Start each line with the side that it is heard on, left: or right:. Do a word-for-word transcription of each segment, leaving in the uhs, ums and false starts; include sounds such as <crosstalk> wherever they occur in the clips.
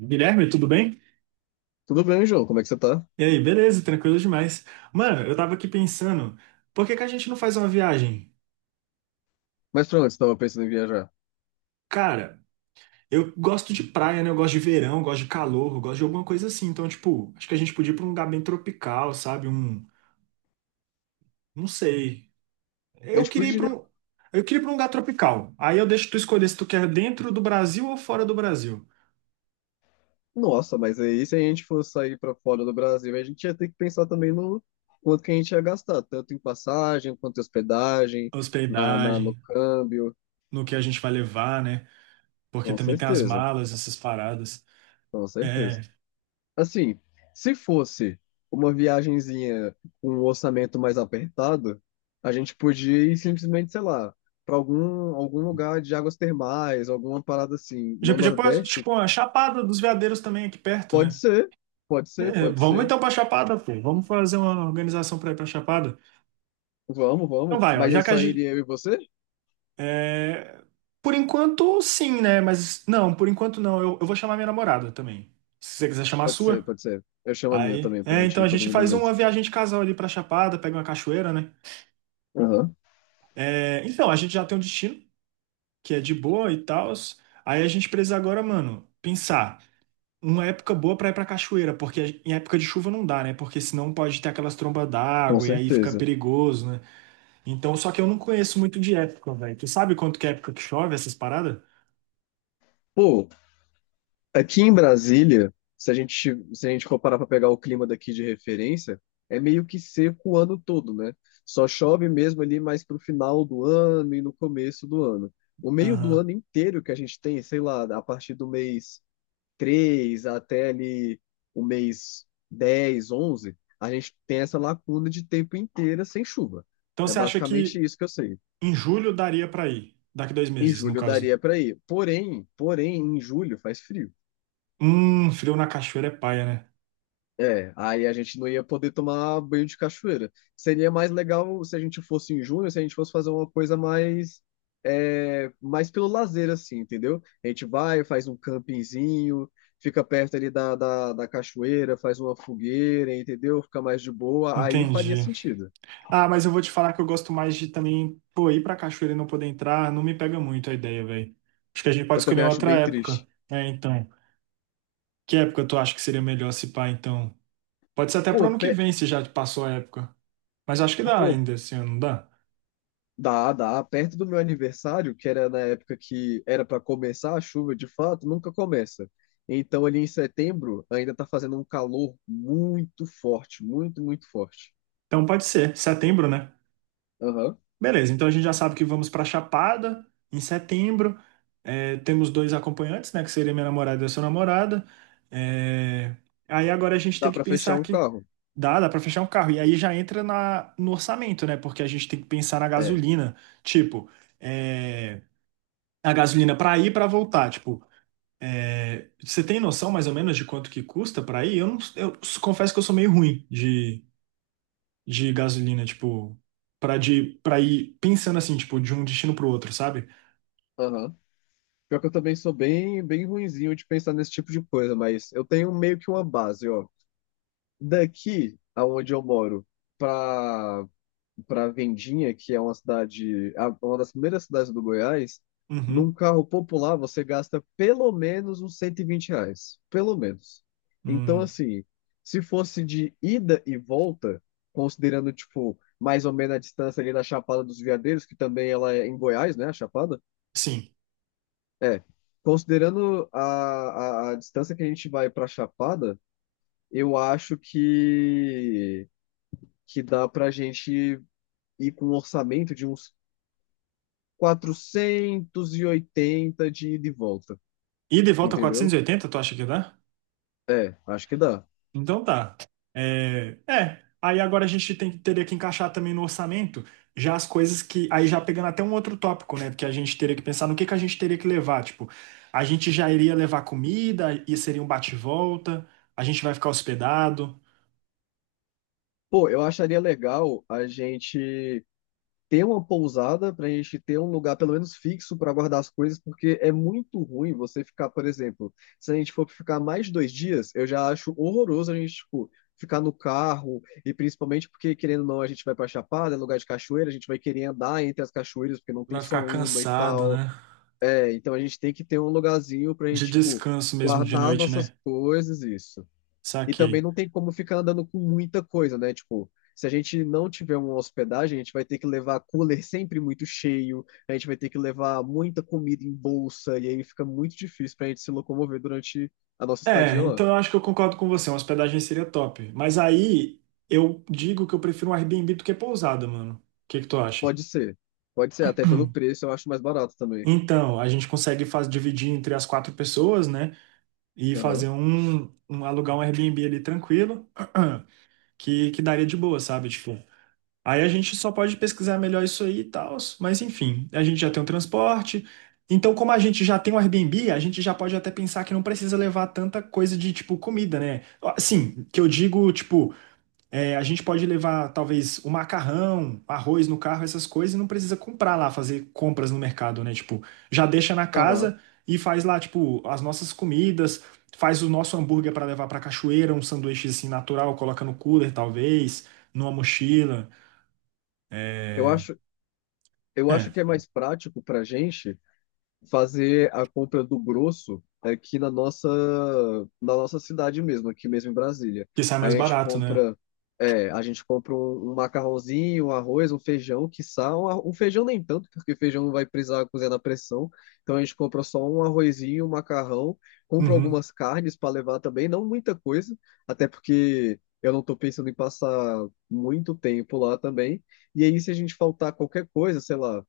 right: Guilherme, tudo bem?
left: Tudo bem, João? Como é que você tá?
right: E aí, beleza, tranquilo demais. Mano, eu tava aqui pensando, por que que a gente não faz uma viagem?
left: Mas pra onde você tava pensando em viajar?
right: Cara, eu gosto de praia, né? Eu gosto de verão, eu gosto de calor, eu gosto de alguma coisa assim. Então, tipo, acho que a gente podia ir pra um lugar bem tropical, sabe? Um, não sei.
left: A
right: Eu
left: gente
right: queria ir pra
left: podia.
right: um, eu queria ir pra um lugar tropical. Aí eu deixo tu escolher se tu quer dentro do Brasil ou fora do Brasil.
left: Nossa, mas aí se a gente fosse sair pra fora do Brasil, a gente ia ter que pensar também no quanto que a gente ia gastar, tanto em passagem, quanto em hospedagem, na, na,
right: Hospedagem,
left: no câmbio.
right: no que a gente vai levar, né? Porque
left: Com
right: também tem as
left: certeza,
right: malas, essas paradas.
left: com certeza.
right: É,
left: Assim, se fosse uma viagenzinha com um orçamento mais apertado, a gente podia ir simplesmente, sei lá, pra algum, algum lugar de águas termais, alguma parada assim,
right: Já
left: no
right: podia pôr,
left: Nordeste.
right: tipo, a Chapada dos Veadeiros também aqui perto,
left: Pode
right: né?
left: ser, pode ser,
right: É,
left: pode
right: vamos
left: ser.
right: então pra Chapada, pô. Vamos fazer uma organização pra ir pra Chapada.
left: Vamos,
right: Então
left: vamos.
right: vai, ó.
left: Mas
right: Já
left: aí
right: que a
left: só
right: gente.
left: iria eu e você?
right: é, Por enquanto, sim, né? Mas não, por enquanto não. Eu, eu vou chamar minha namorada também. Se você quiser chamar a
left: Pode ser,
right: sua.
left: pode ser. Eu chamo a minha
right: Aí.
left: também pra
right: É,
left: gente
right: então a
left: ir todo
right: gente
left: mundo
right: faz
left: junto.
right: uma viagem de casal ali pra Chapada, pega uma cachoeira, né?
left: Aham,
right: É, então, a gente já tem um destino, que é de boa e tal. Aí a gente precisa agora, mano, pensar. Uma época boa pra ir pra cachoeira, porque em época de chuva não dá, né? Porque senão pode ter aquelas trombas
left: com
right: d'água e aí fica
left: certeza.
right: perigoso, né? Então, só que eu não conheço muito de época, velho. Tu sabe quanto que é época que chove essas paradas?
left: Pô, aqui em Brasília, se a gente, se a gente for parar pra pegar o clima daqui de referência, é meio que seco o ano todo, né? Só chove mesmo ali mais pro final do ano e no começo do ano. O meio do
right: Aham.
left: ano inteiro que a gente tem, sei lá, a partir do mês três até ali o mês dez onze a gente tem essa lacuna de tempo inteira sem chuva.
right: Então
left: É
right: você acha
left: basicamente
right: que
left: isso que eu sei.
right: em julho daria pra ir? Daqui dois
left: Em
right: meses, no
left: julho
right: caso.
left: daria para ir. Porém, porém, em julho faz frio.
right: Hum, frio na cachoeira é paia, né?
left: É, aí a gente não ia poder tomar banho de cachoeira. Seria mais legal se a gente fosse em junho, se a gente fosse fazer uma coisa mais, é, mais pelo lazer, assim, entendeu? A gente vai, faz um campinzinho, fica perto ali da, da, da cachoeira, faz uma fogueira, entendeu? Fica mais de boa, aí faria
right: Entendi.
left: sentido.
right: Ah, mas eu vou te falar que eu gosto mais de também, pô, ir pra cachoeira e não poder entrar, não me pega muito a ideia, velho. Acho que a gente pode
left: Eu
right: escolher
left: também acho
right: outra
left: bem
right: época.
left: triste.
right: É, então. Que época tu acha que seria melhor se pá, então? Pode ser até
left: Pô,
right: pro ano que
left: pe-
right: vem, se já passou a época. Mas acho que dá
left: pô,
right: ainda esse ano, não dá?
left: dá, dá. Perto do meu aniversário, que era na época que era para começar a chuva, de fato, nunca começa. Então, ali em setembro, ainda tá fazendo um calor muito forte, muito, muito forte.
right: Então pode ser, setembro, né?
left: Aham.
right: Beleza, então a gente já sabe que vamos pra Chapada em setembro. É, temos dois acompanhantes, né? Que seria minha namorada e a sua namorada. É, Aí agora a gente tem
left: Dá
right: que
left: para fechar
right: pensar
left: um
right: que
left: carro.
right: dá, dá pra fechar um carro. E aí já entra na... no orçamento, né? Porque a gente tem que pensar na
left: É.
right: gasolina. Tipo, é, a gasolina pra ir e pra voltar. Tipo, É, você tem noção mais ou menos de quanto que custa para ir? Eu não, eu s- confesso que eu sou meio ruim de, de gasolina, tipo, para de para ir pensando assim, tipo, de um destino pro outro, sabe?
left: Aham. Pior que eu também sou bem, bem ruinzinho de pensar nesse tipo de coisa, mas eu tenho meio que uma base, ó. Daqui, aonde eu moro, para para Vendinha, que é uma cidade, a- uma das primeiras cidades do Goiás, num
right: Uhum.
left: carro popular você gasta pelo menos uns cento e vinte reais. Pelo menos. Então,
right: Hum,
left: assim, se fosse de ida e volta, considerando, tipo, mais ou menos a distância ali da Chapada dos Veadeiros, que também ela é em Goiás, né, a Chapada?
right: sim.
left: É. Considerando a, a, a distância que a gente vai para Chapada, eu acho que, que dá para a gente ir com um orçamento de uns quatrocentos e oitenta de ida e volta,
right: Ida e volta
left: entendeu?
right: quatrocentos e oitenta, tu acha que dá?
left: É, acho que dá.
right: Então tá. É, é, aí agora a gente tem, que- teria que encaixar também no orçamento já as coisas que. Aí já pegando até um outro tópico, né? Porque a gente teria que pensar no que, que a gente teria que levar. Tipo, a gente já iria levar comida e seria um bate-volta, a gente vai ficar hospedado,
left: Pô, eu acharia legal a gente ter uma pousada pra gente ter um lugar pelo menos fixo pra guardar as coisas, porque é muito ruim você ficar, por exemplo, se a gente for ficar mais de dois dias, eu já acho horroroso a gente, tipo, ficar no carro e principalmente porque, querendo ou não, a gente vai pra Chapada, é lugar de cachoeira, a gente vai querer andar entre as cachoeiras porque não tem
right: vai
left: só
right: ficar
left: uma e
right: cansado,
left: tal.
right: né?
left: É, então a gente tem que ter um lugarzinho pra
right: De
left: gente, tipo,
right: descanso mesmo de
left: guardar as
right: noite,
left: nossas
right: né?
left: coisas, isso. E também
right: Saquei.
left: não tem como ficar andando com muita coisa, né? Tipo, se a gente não tiver uma hospedagem, a gente vai ter que levar cooler sempre muito cheio, a gente vai ter que levar muita comida em bolsa, e aí fica muito difícil pra gente se locomover durante a nossa
right: É,
left: estadia lá.
right: então eu acho que eu concordo com você, uma hospedagem seria top. Mas aí eu digo que eu prefiro um Airbnb do que pousada, mano. O que que tu acha?
left: Pode ser. Pode ser, até pelo preço eu acho mais barato também.
right: Então, a gente consegue faz, dividir entre as quatro pessoas, né? E fazer
left: Aham.
right: um, um- alugar um Airbnb ali tranquilo, <clears throat> que, que daria de boa, sabe? Tipo, aí a gente só pode pesquisar melhor isso aí e tal, mas enfim, a gente já tem o transporte. Então, como a gente já tem o Airbnb, a gente já pode até pensar que não precisa levar tanta coisa de tipo comida, né? Ó, Sim, que eu digo, tipo, é, a gente pode levar, talvez, o macarrão, arroz no carro, essas coisas, e não precisa comprar lá, fazer compras no mercado, né? Tipo, já deixa na
left: Aham.
right: casa e faz lá, tipo, as nossas comidas, faz o nosso hambúrguer para levar para cachoeira, um sanduíche assim natural, coloca no cooler, talvez, numa mochila.
left: Eu
right: É,
left: acho, eu
right: é,
left: acho que é mais prático pra gente fazer a compra do grosso aqui na nossa, na nossa cidade mesmo, aqui mesmo em Brasília.
right: que sai
left: A
right: mais
left: gente
right: barato, né?
left: compra, é, a gente compra um, um macarrãozinho, um arroz, um feijão, quiçá, um, arro- um feijão nem tanto, porque feijão não vai precisar cozinhar na pressão. Então a gente compra só um arrozinho, um macarrão, compra
right: Uhum.
left: algumas carnes para levar também, não muita coisa, até porque eu não estou pensando em passar muito tempo lá também. E aí, se a gente faltar qualquer coisa, sei lá,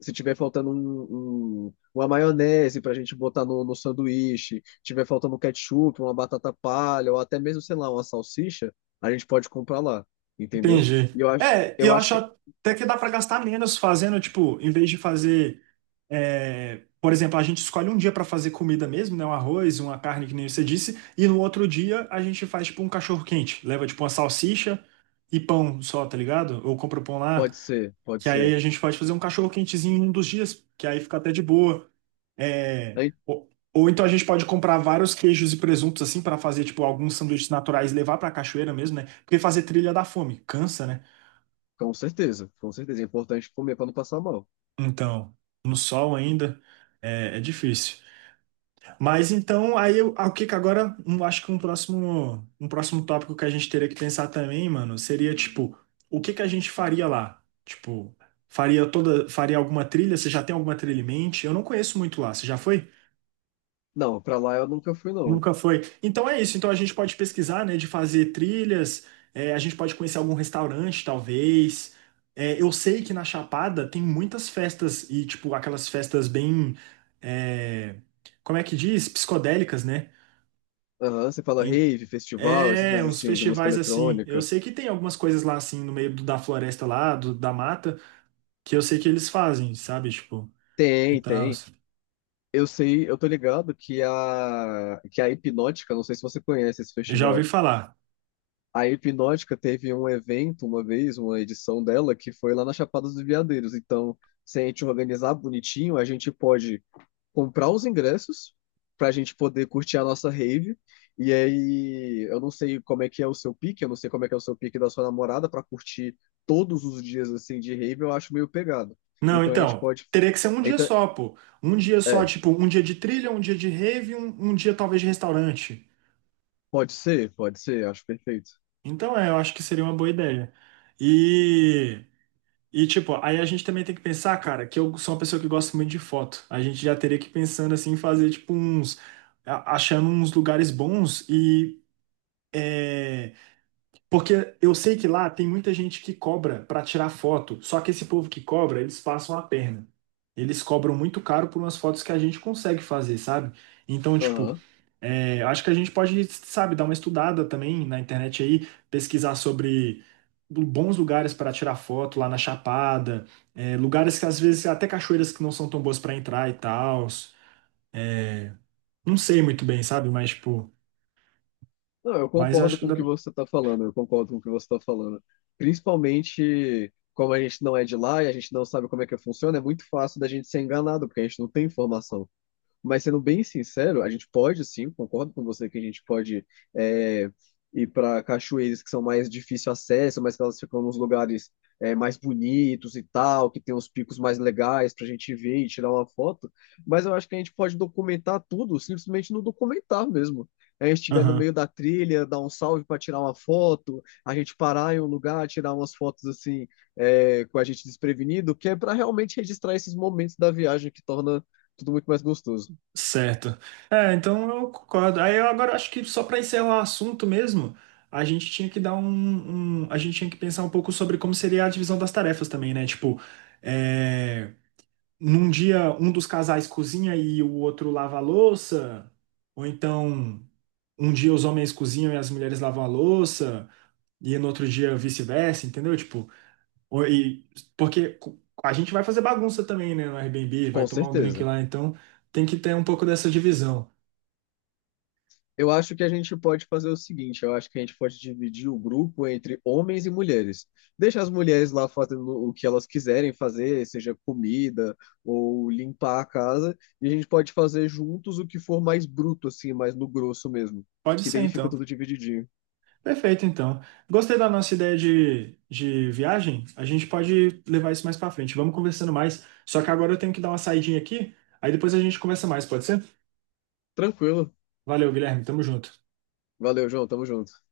left: se tiver faltando um, um- uma maionese para a gente botar no, no sanduíche, tiver faltando um ketchup, uma batata palha, ou até mesmo, sei lá, uma salsicha, a gente pode comprar lá, entendeu?
right: Entendi.
left: E eu acho,
right: É, e
left: eu
right: eu
left: acho
right: acho
left: que
right: até que dá para gastar menos fazendo, tipo, em vez de fazer, é, por exemplo, a gente escolhe um dia para fazer comida mesmo, né? Um arroz, uma carne, que nem você disse, e no outro dia a gente faz, tipo, um cachorro-quente. Leva, tipo, uma salsicha e pão só, tá ligado? Ou compra o pão lá,
left: pode ser, pode
right: que aí
left: ser.
right: a gente pode fazer um cachorro-quentezinho em um dos dias, que aí fica até de boa. É,
left: Aí,
right: ou, ou então a gente pode comprar vários queijos e presuntos, assim, para fazer, tipo, alguns sanduíches naturais e levar para a cachoeira mesmo, né? Porque fazer trilha dá fome, cansa, né?
left: com certeza, com certeza. É importante comer para não passar mal.
right: Então, no sol ainda é, é difícil. Mas então, aí eu, ah, o que que agora, um, acho que um próximo, um próximo tópico que a gente teria que pensar também, mano, seria tipo, o que que a gente faria lá? Tipo, faria toda, faria alguma trilha? Você já tem alguma trilha em mente? Eu não conheço muito lá. Você já foi?
left: Não, para lá eu nunca fui, não.
right: Nunca foi. Então é isso. Então a gente pode pesquisar, né, de fazer trilhas, é, a gente pode conhecer algum restaurante, talvez. É, eu sei que na Chapada tem muitas festas e, tipo, aquelas festas bem, é, como é que diz? Psicodélicas, né?
left: Aham, você fala
right: Em-
left: rave, festival, essas
right: É,
left: coisas
right: uns
left: assim, de música
right: festivais assim. Eu
left: eletrônica.
right: sei que tem algumas coisas lá, assim, no meio do- da floresta lá, do- da mata, que eu sei que eles fazem, sabe? Tipo, e
left: Tem,
right: tal.
left: tem. Eu sei, eu tô ligado que a, que a Hipnótica, não sei se você conhece esse
right: Eu já ouvi
left: festival.
right: falar.
left: A Hipnótica teve um evento uma vez, uma edição dela, que foi lá na Chapada dos Veadeiros. Então, se a gente organizar bonitinho, a gente pode comprar os ingressos para a gente poder curtir a nossa rave. E aí, eu não sei como é que é o seu pique, eu não sei como é que é o seu pique da sua namorada para curtir todos os dias assim de rave, eu acho meio pegado.
right: Não,
left: Então a gente
right: então,
left: pode.
right: teria que ser um dia
left: Então,
right: só, pô. Um dia só,
left: é,
right: tipo, um dia de trilha, um dia de rave, um, um dia talvez de restaurante.
left: pode ser, pode ser, acho perfeito.
right: Então, é, eu acho que seria uma boa ideia. E, e, tipo, aí a gente também tem que pensar, cara, que eu sou uma pessoa que gosta muito de foto. A gente já teria que ir pensando, assim, em fazer, tipo, uns... a- Achando uns lugares bons e... é, Porque eu sei que lá tem muita gente que cobra para tirar foto, só que esse povo que cobra, eles passam a perna. Eles cobram muito caro por umas fotos que a gente consegue fazer, sabe? Então, tipo,
left: Aham.
right: é, acho que a gente pode, sabe, dar uma estudada também na internet aí, pesquisar sobre bons lugares para tirar foto lá na Chapada, é, lugares que às vezes até cachoeiras que não são tão boas para entrar e tal. Não sei muito bem, sabe? Mas, tipo,
left: Não, eu
right: mas
left: concordo
right: acho que.
left: com o que
right: Dá-
left: você está falando, eu concordo com o que você está falando. Principalmente como a gente não é de lá e a gente não sabe como é que funciona, é muito fácil da gente ser enganado, porque a gente não tem informação. Mas sendo bem sincero, a gente pode sim, concordo com você que a gente pode é, ir para cachoeiras que são mais difícil acesso, mas que elas ficam nos lugares é, mais bonitos e tal, que tem os picos mais legais para a gente ver e tirar uma foto. Mas eu acho que a gente pode documentar tudo, simplesmente no documentar mesmo. A gente estiver no meio
right: Aham.
left: da trilha, dar um salve para tirar uma foto, a gente parar em um lugar, tirar umas fotos assim, é, com a gente desprevenido, que é para realmente registrar esses momentos da viagem que torna tudo muito mais gostoso.
right: Certo. É, então eu concordo. Aí eu agora acho que só para encerrar o assunto mesmo, a gente tinha que dar um, um- A gente tinha que pensar um pouco sobre como seria a divisão das tarefas também, né? Tipo, é, num dia um dos casais cozinha e o outro lava a louça, ou então um dia os homens cozinham e as mulheres lavam a louça, e no outro dia vice-versa, entendeu? Tipo, ou- e, porque co- a gente vai fazer bagunça também, né, no Airbnb, vai
left: Com
right: tomar um drink
left: certeza.
right: lá, então tem que ter um pouco dessa divisão.
left: Eu acho que a gente pode fazer o seguinte, eu acho que a gente pode dividir o grupo entre homens e mulheres. Deixa as mulheres lá fazendo o que elas quiserem fazer, seja comida ou limpar a casa, e a gente pode fazer juntos o que for mais bruto, assim, mais no grosso mesmo.
right: Pode
left: Que
right: ser,
left: daí fica
right: então.
left: tudo divididinho.
right: Perfeito, então. Gostei da nossa ideia de, de viagem. A gente pode levar isso mais pra frente. Vamos conversando mais. Só que agora eu tenho que dar uma saidinha aqui. Aí depois a gente conversa mais, pode ser?
left: Tranquilo.
right: Valeu, Guilherme. Tamo junto.
left: Valeu, João. Tamo junto.